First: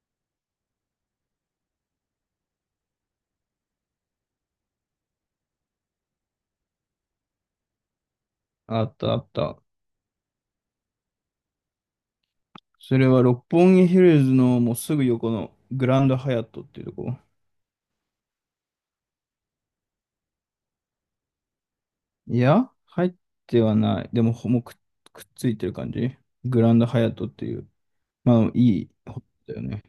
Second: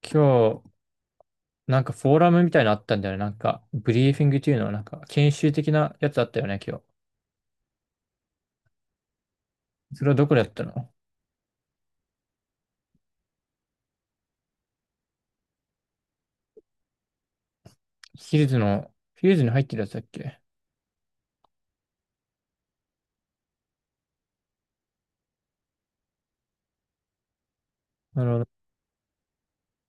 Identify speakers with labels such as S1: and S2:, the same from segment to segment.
S1: 今日、なんかフォーラムみたいなのあったんだよね。なんか、ブリーフィングっていうの、はなんか、研修的なやつあったよね、今日。
S2: あったあった。
S1: それはどこでやったの？
S2: それは六本木ヒルズのもうすぐ横のグランドハヤットっていうとこ。
S1: ヒルズの、ヒルズに入ってるやつだっけ？
S2: いや、入ってはない。でも、ほもうく、くっついてる感じ。グランドハヤットっていう。
S1: なるほ
S2: まあ、
S1: ど。
S2: いいホテルだよね。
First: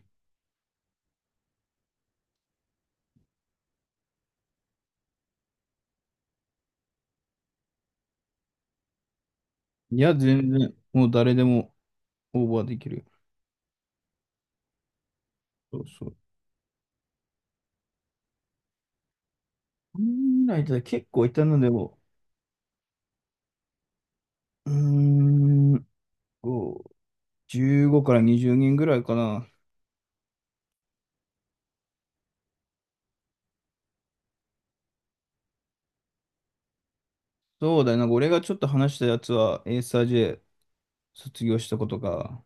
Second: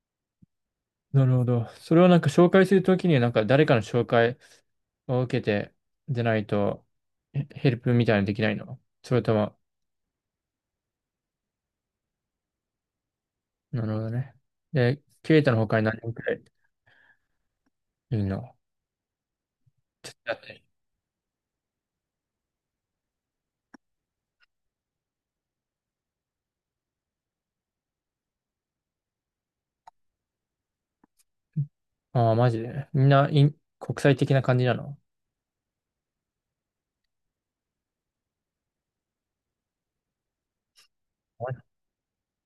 S1: なるほど。それをなんか紹介するときに、なんか誰かの紹介を受けて、でないと、ヘルプみたいなのできないの？それとも、
S2: いや、全然、もう誰でもオーバーできる。
S1: なるほどね。で、ケイタの他
S2: そう
S1: に何
S2: そ
S1: 人
S2: う。
S1: くらいいるの？
S2: こ
S1: ちょっとやっ
S2: んなん
S1: て。
S2: いたら結構いたのでも、うーん、こう15から20人ぐらいかな。
S1: ああ、マジで。みんな、国際的な感じなの？
S2: そうだよな。俺がちょっと話したやつは、エーサー J 卒業し
S1: あ
S2: たことか。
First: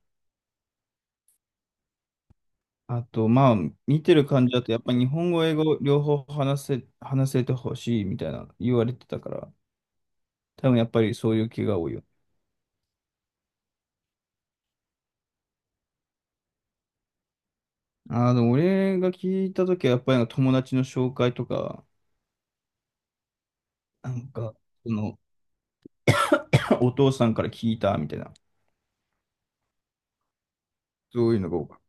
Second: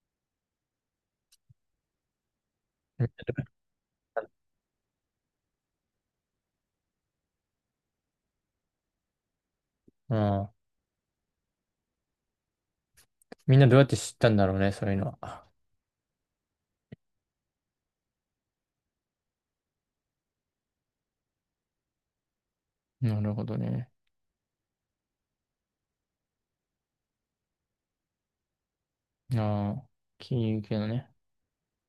S2: あと、まあ、見てる感じだと、やっぱ日本語、英語、両方話せ、話せてほしいみたいな言われてたから、
S1: あー。
S2: 多分やっぱりそういう気が多いよ。
S1: みんなどうやって知ったんだろうね、そういうのは。
S2: ああ、でも俺が聞いたときは、やっぱりなんか友達の紹介とか、
S1: なるほどね。
S2: なんか、その、お父さんから聞いたみたいな、
S1: ああ、金融系のね。
S2: そういうのが多かっ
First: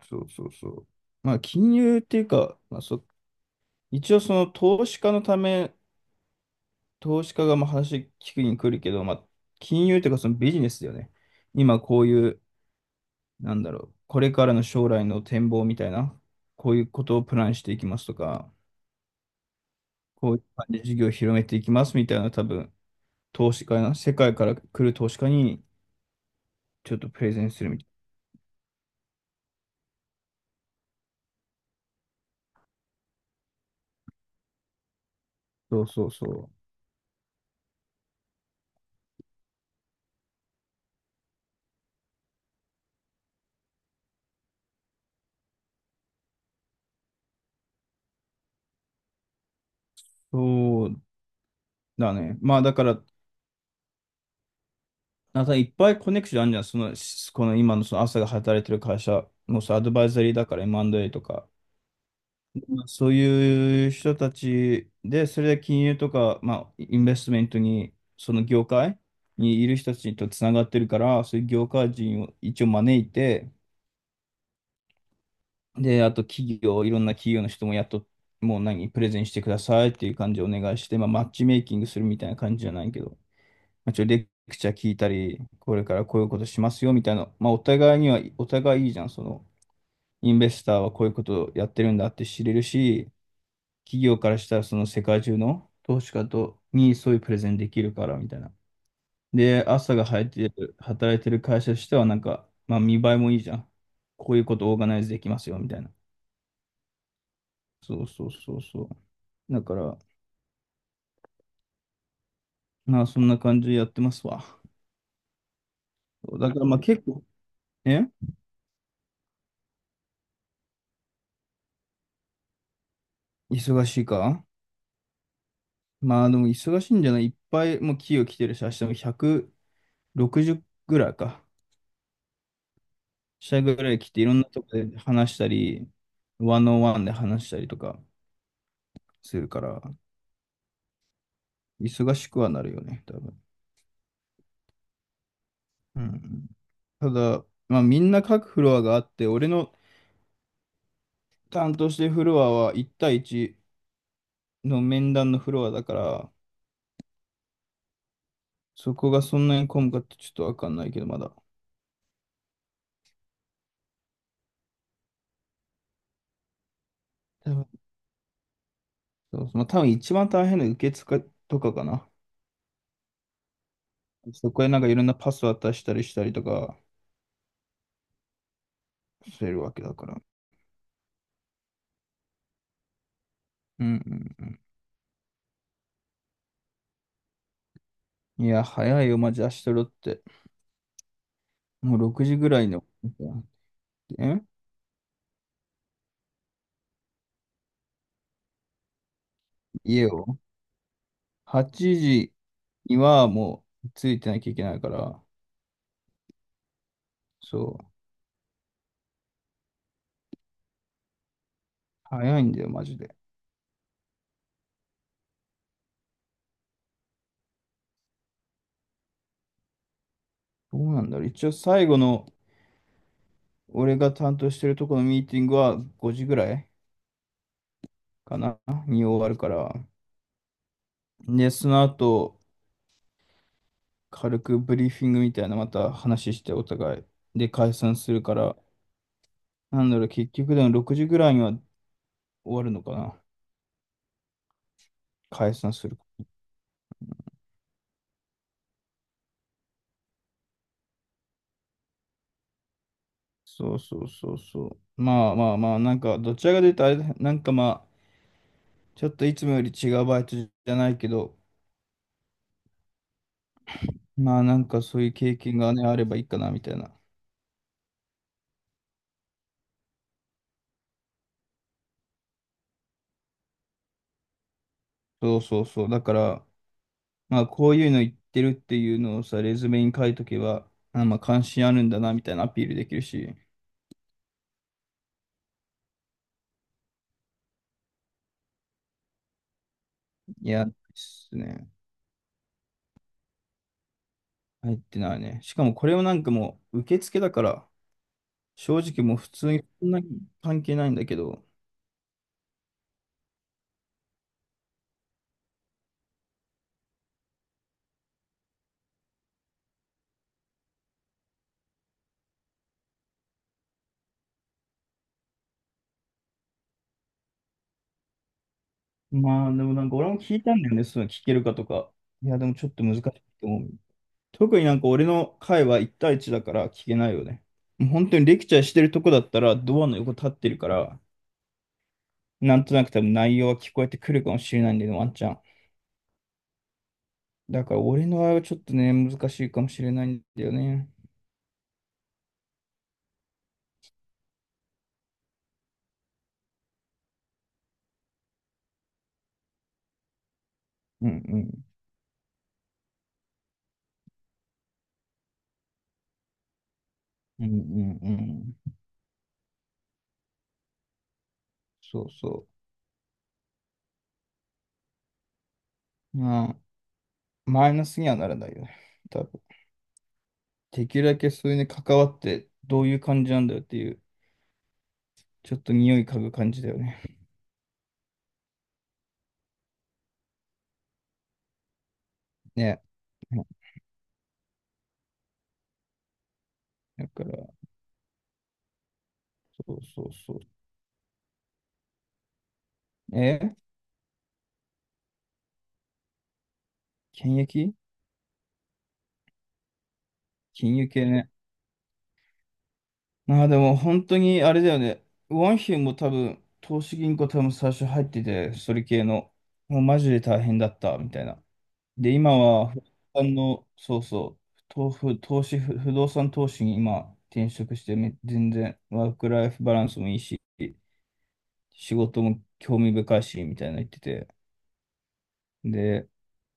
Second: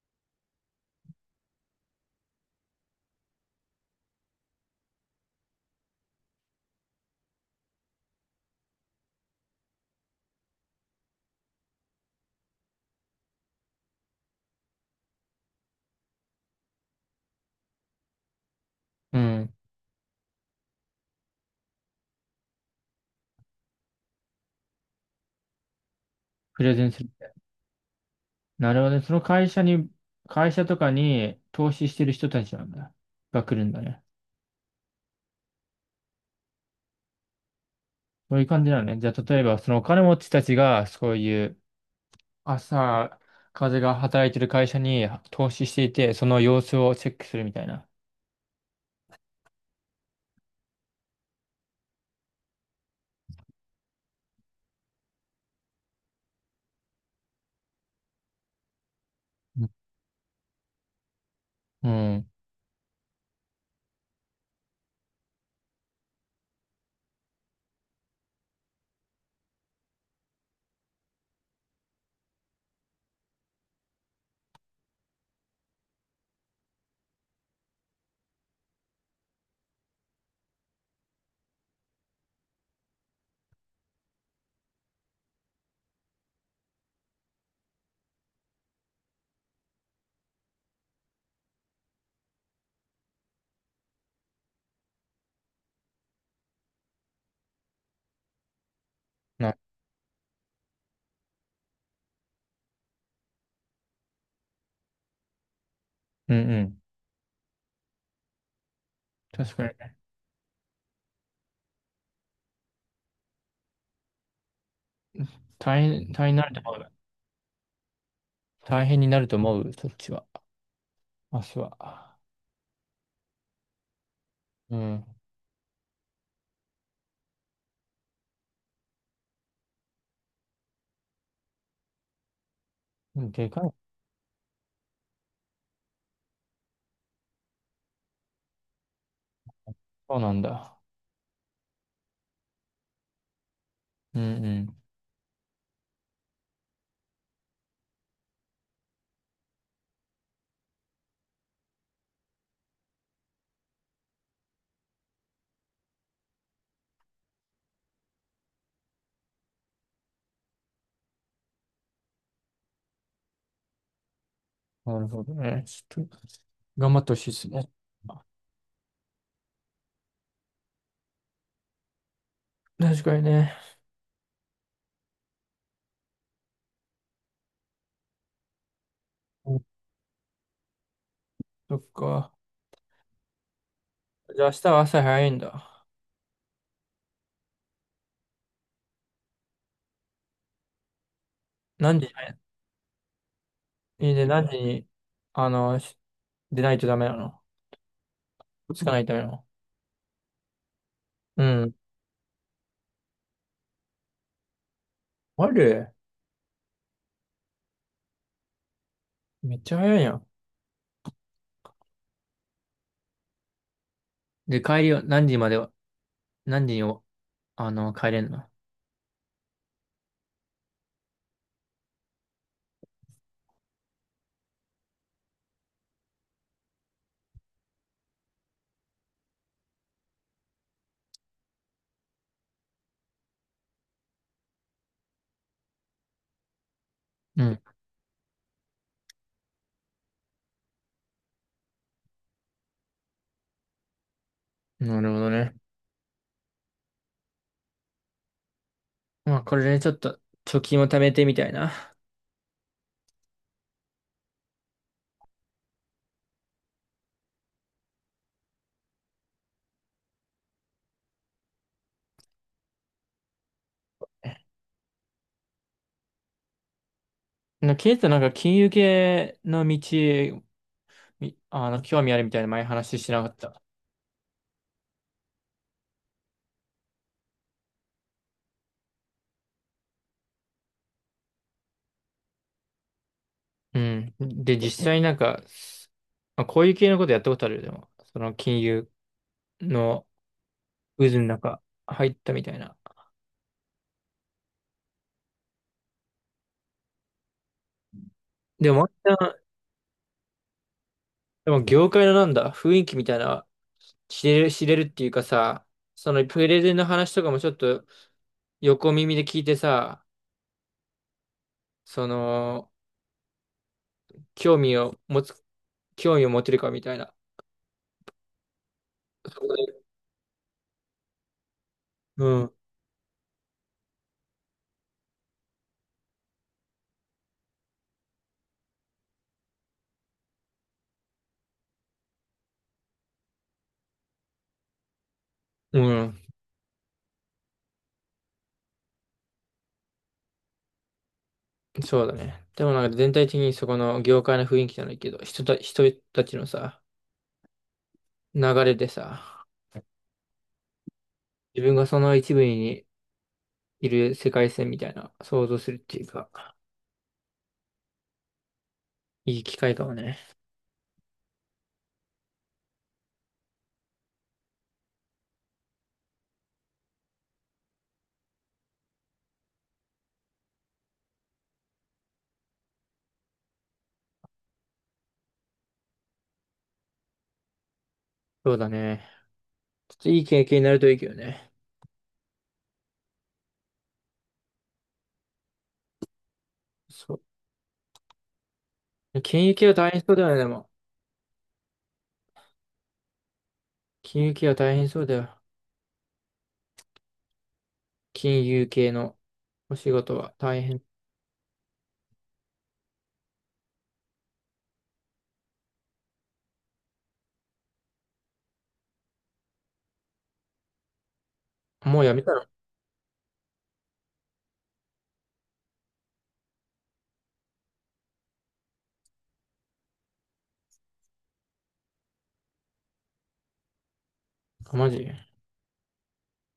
S2: た。そうそうそう。まあ、金融っていうか、一応その投資家のため、投資家がまあ話聞くに来るけど、まあ、金融っていうかそのビジネスだよね。今こういう、なんだろう、これからの将来の展望みたいな、こういうことをプランしていきますとか、
S1: うん。
S2: こういう感じで事業を広めていきますみたいな、多分、投資家な、世界から来る投資家に
S1: プレゼン
S2: ちょっ
S1: する
S2: と
S1: っ
S2: プレ
S1: て。
S2: ゼンするみたい
S1: なるほどね。会社とかに投資してる人たちなんだ。が来るんだね。
S2: な。そうそうそう。
S1: そういう感じなのね。じゃあ、例えば、そのお金持ちたちが、そういう朝、風が働いてる会社に投資していて、その様子をチェックするみたいな。
S2: そうだね。まあだから、なんかいっぱいコネクションあるじゃん。その、この今のその朝が働いてる会社も
S1: うん。
S2: さ、アドバイザリーだから M&A とか、
S1: うん。
S2: まあそういう人たちで、それで金融とか、まあ、インベストメントに、その業界にいる人たちとつながってるから、そういう業界人を一応招いて、で、あと企業、いろんな企業の人もやっと、もう何、プレゼンしてくださいっていう感じでお願いして、まあ、マッチメイキングするみたいな感じじゃないけど、まあ、レクチャー聞いたり、これからこういうことしますよみたいな、まあ、お互いいいじゃん、その、インベスターはこういうことをやってるんだって知れるし、企業からしたらその世界中の投資家とにそういうプレゼンできるからみたいな。
S1: な、
S2: で、朝が入ってる、働いてる会社としてはなんか、まあ見栄えもいいじゃん。こういうことオーガナイズできますよみたいな。
S1: うんうん。
S2: そうそうそうそう。
S1: 確
S2: だ
S1: か
S2: か
S1: に。
S2: ら、まあそんな感じでやってますわ。
S1: 大変、大変
S2: そう
S1: にな
S2: だ
S1: る
S2: か
S1: と
S2: らまあ
S1: 思う。
S2: 結構、え
S1: 大変になると思う、そっちは。明日は。
S2: 忙しいか
S1: うん。
S2: まあでも忙しいんじゃないいっぱいもう企業来てるし、明日も160ぐらいか。
S1: うん、で
S2: 社
S1: か
S2: ぐ
S1: い。
S2: らい来ていろんなとこで話したり、ワンオンワンで話したりとかするから。
S1: そうなんだ。
S2: 忙しくはなるよね、多分。
S1: うんうん。
S2: うん。ただ、まあ、みんな各フロアがあって、俺の担当してるフロアは1対1の面談のフロアだから、そこがそんなに混むかってちょっとわかんないけど、まだ。
S1: なるほどね。ちょっと、頑張ってほしいです
S2: 多分、
S1: ね。
S2: そうまあ、多分一番大変な受付とかかな。
S1: 確かにね。
S2: そこへなんかいろんなパス渡したりしたりとかす
S1: う
S2: る
S1: ん、
S2: わけだから。
S1: そっか。
S2: うん
S1: じ
S2: う
S1: ゃ
S2: ん
S1: あ明
S2: う
S1: 日は朝早いんだ。
S2: ん。いや、早いよ、マジ明日ロって。もう
S1: 何時
S2: 6時ぐらいの。
S1: に、いいね、何
S2: え
S1: 時に、あの、し出ないとダメなの？つかないとダメなの？
S2: 家を
S1: うん。
S2: ?8 時にはもうついてなきゃいけないから、
S1: あれ、
S2: そう、
S1: めっちゃ早いやん。
S2: 早いんだよ、マジで。
S1: で、帰りは何時までは、何時にお、帰れんの？
S2: どうなんだろう。一応最後の、俺が担当してるとこのミーティングは5時ぐらいかなに終わるから。で、その後、軽くブリーフィングみたいなまた話してお互い。
S1: う
S2: で、
S1: ん。
S2: 解散するから、なんだろう、結局でも6時ぐらいには終わるのかな。
S1: なるほど
S2: 解
S1: ね。
S2: 散する。
S1: まあ、これでちょっと、貯金を貯めてみたいな。
S2: そうそうそうそう。まあ、なんか、どちらかというとあれだ、なんかまあ、ちょっといつもより違うバイトじゃないけど、まあなんかそういう経験がね、あればいいかなみたいな。
S1: ケイトなんか金融系の道、みあの、興味あるみたいな前話してなかった？
S2: そうそうそう。だから、まあこういうの言ってるっていうのをさ、レズメに書いとけば、あ、まあ関心あるんだなみたいなアピールできるし、
S1: うん。で、実際なんか、まあ、こういう系のことやったことあるよ、でも。その金融の
S2: いや、で
S1: 渦の
S2: す
S1: 中
S2: ね。
S1: 入ったみたいな。
S2: 入ってないね。しかもこれをなんかもう受付だから、
S1: で
S2: 正
S1: も、
S2: 直も
S1: ま
S2: う普
S1: た
S2: 通にそんなに関係ないんだけど、
S1: でも業界のなんだ、雰囲気みたいな、知れるっていうかさ、そのプレゼンの話とかもちょっと横耳で聞いてさ、その、興味を持つ、興味を持てるかみたいな。そ
S2: ま
S1: こ
S2: あでもな
S1: で、
S2: んか俺も聞いたんだよね、そういうの聞けるかとか。
S1: う
S2: いや、で
S1: ん。
S2: もちょっと難しいと思う。特になんか俺の会は1対1だから聞けないよね。もう本当にレクチャーしてるとこだったらドアの横立ってるから、なんとなく多分内容は聞こえてくるかもしれないんだよね、ワンチャン。
S1: うん。
S2: だから俺の場合はちょっとね、難しいかもしれないんだよね。
S1: そうだね。でもなんか全体的にそこの業界の雰囲気じゃないけど、人たちのさ、流れでさ、
S2: うんう
S1: 自
S2: ん。
S1: 分がその一部にいる世界線みたいな想像するっていうか、
S2: うんうんうん。
S1: いい機会かもね。
S2: そうそう。まあ、マイナスにはならないよね。多分。できるだけそういうね、関わってどういう感じなんだよっていう、ちょっと匂い嗅ぐ感じだよね。
S1: そうだね。ちょっといい経験になるといいけどね。
S2: ね。だか
S1: そう。
S2: ら、
S1: 金融系
S2: そ
S1: は
S2: う
S1: 大変
S2: そう
S1: そうだよね、
S2: そ
S1: でも。
S2: う。え
S1: 金融系は大変そうだよ。
S2: 検疫
S1: 金融系のお仕事は大
S2: 金
S1: 変。
S2: 融系ね。まあでも本当にあれだよね。ワンヒュも多分、投資銀行多分最初入ってて、それ系の、もうマジで大変だった、みたいな。
S1: もう
S2: で、
S1: やめた
S2: 今
S1: の？
S2: は、不動産の、そうそう、投不投資、不不動産投資に今転職して全然ワークライフバランスもいいし、仕事も興味深いし、みたいな言ってて。
S1: マジ。
S2: で、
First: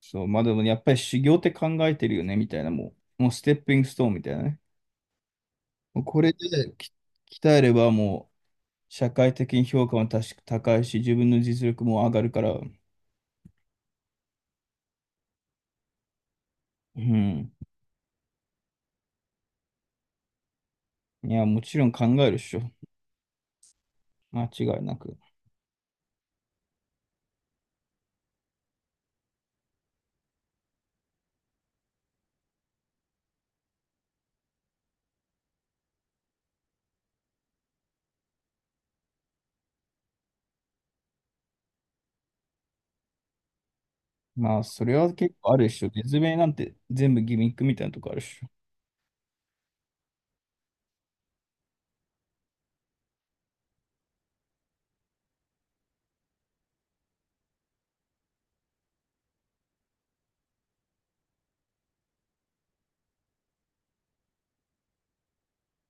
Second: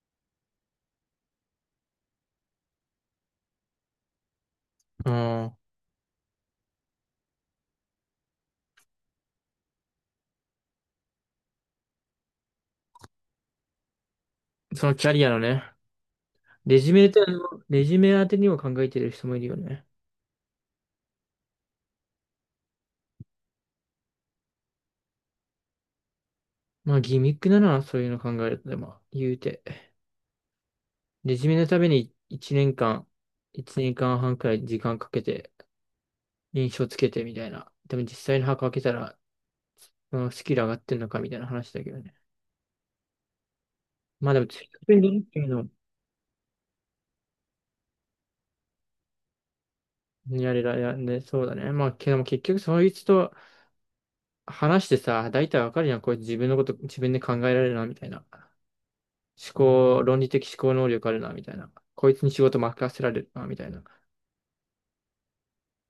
S2: そう、まあでもやっぱり修行って考えてるよね、みたいな、もうステッピングストーンみたいなね。
S1: うん。
S2: もうこれでき鍛えればもう、社会的に評価も確か高いし、自分の実力も上がるから、
S1: そのキャリアのね。レジュ
S2: う
S1: メって
S2: ん。
S1: の、レジュメ当てにも考えてる人もいるよね。
S2: いや、もちろん考えるっしょ。間違いなく。
S1: まあ、ギミックだな、そういうの考えると、でも、言うて。レジュメのために1年間、1年間半くらい時間かけて、印象つけてみたいな。でも実際の箱開けたら、うん、スキル上がってんのかみたいな話だけどね。まあでも、
S2: まあ、
S1: ツイッ
S2: そ
S1: タ
S2: れ
S1: ー
S2: は
S1: にっ
S2: 結
S1: ていう
S2: 構あるっ
S1: の
S2: しょ。説明なんて全部ギミックみたいなとこあるっしょ。
S1: やれらやね、そうだね。まあ、けども結局そいつと話してさ、大体わかるやん。これ自分のこと自分で考えられるな、みたいな。論理的思考能力あるな、みたいな。こいつに仕事任せられるな、みたいな。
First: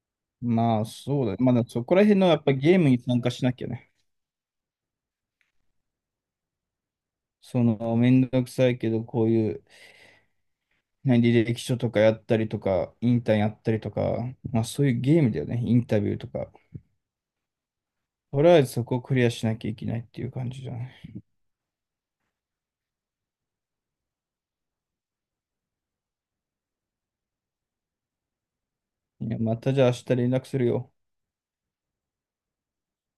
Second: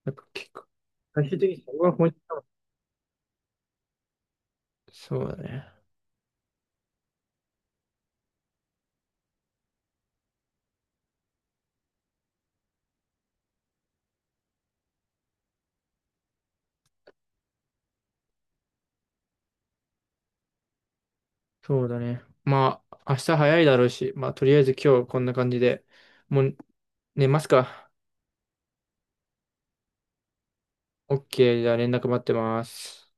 S1: なんか結構、
S2: まあ、そう
S1: 最
S2: だね。
S1: 終的
S2: まだ
S1: にそこ
S2: そ
S1: が
S2: こら
S1: 本質
S2: 辺のや
S1: だも
S2: っ
S1: ん。
S2: ぱゲームに参加しなきゃね。
S1: そうだね。
S2: その、めんどくさいけど、こういう、何履歴書とかやったりとか、インターンやったりとか、まあそういうゲームだよね。インタビューとか。とりあえずそこをクリアしなきゃいけないっていう感じじゃない。
S1: そうだね。まあ、明日早いだろうし、まあ、とりあえず今日こんな感じで、もう寝ますか。
S2: いや、またじゃあ明日連絡するよ。
S1: OK、じゃあ連絡待ってます。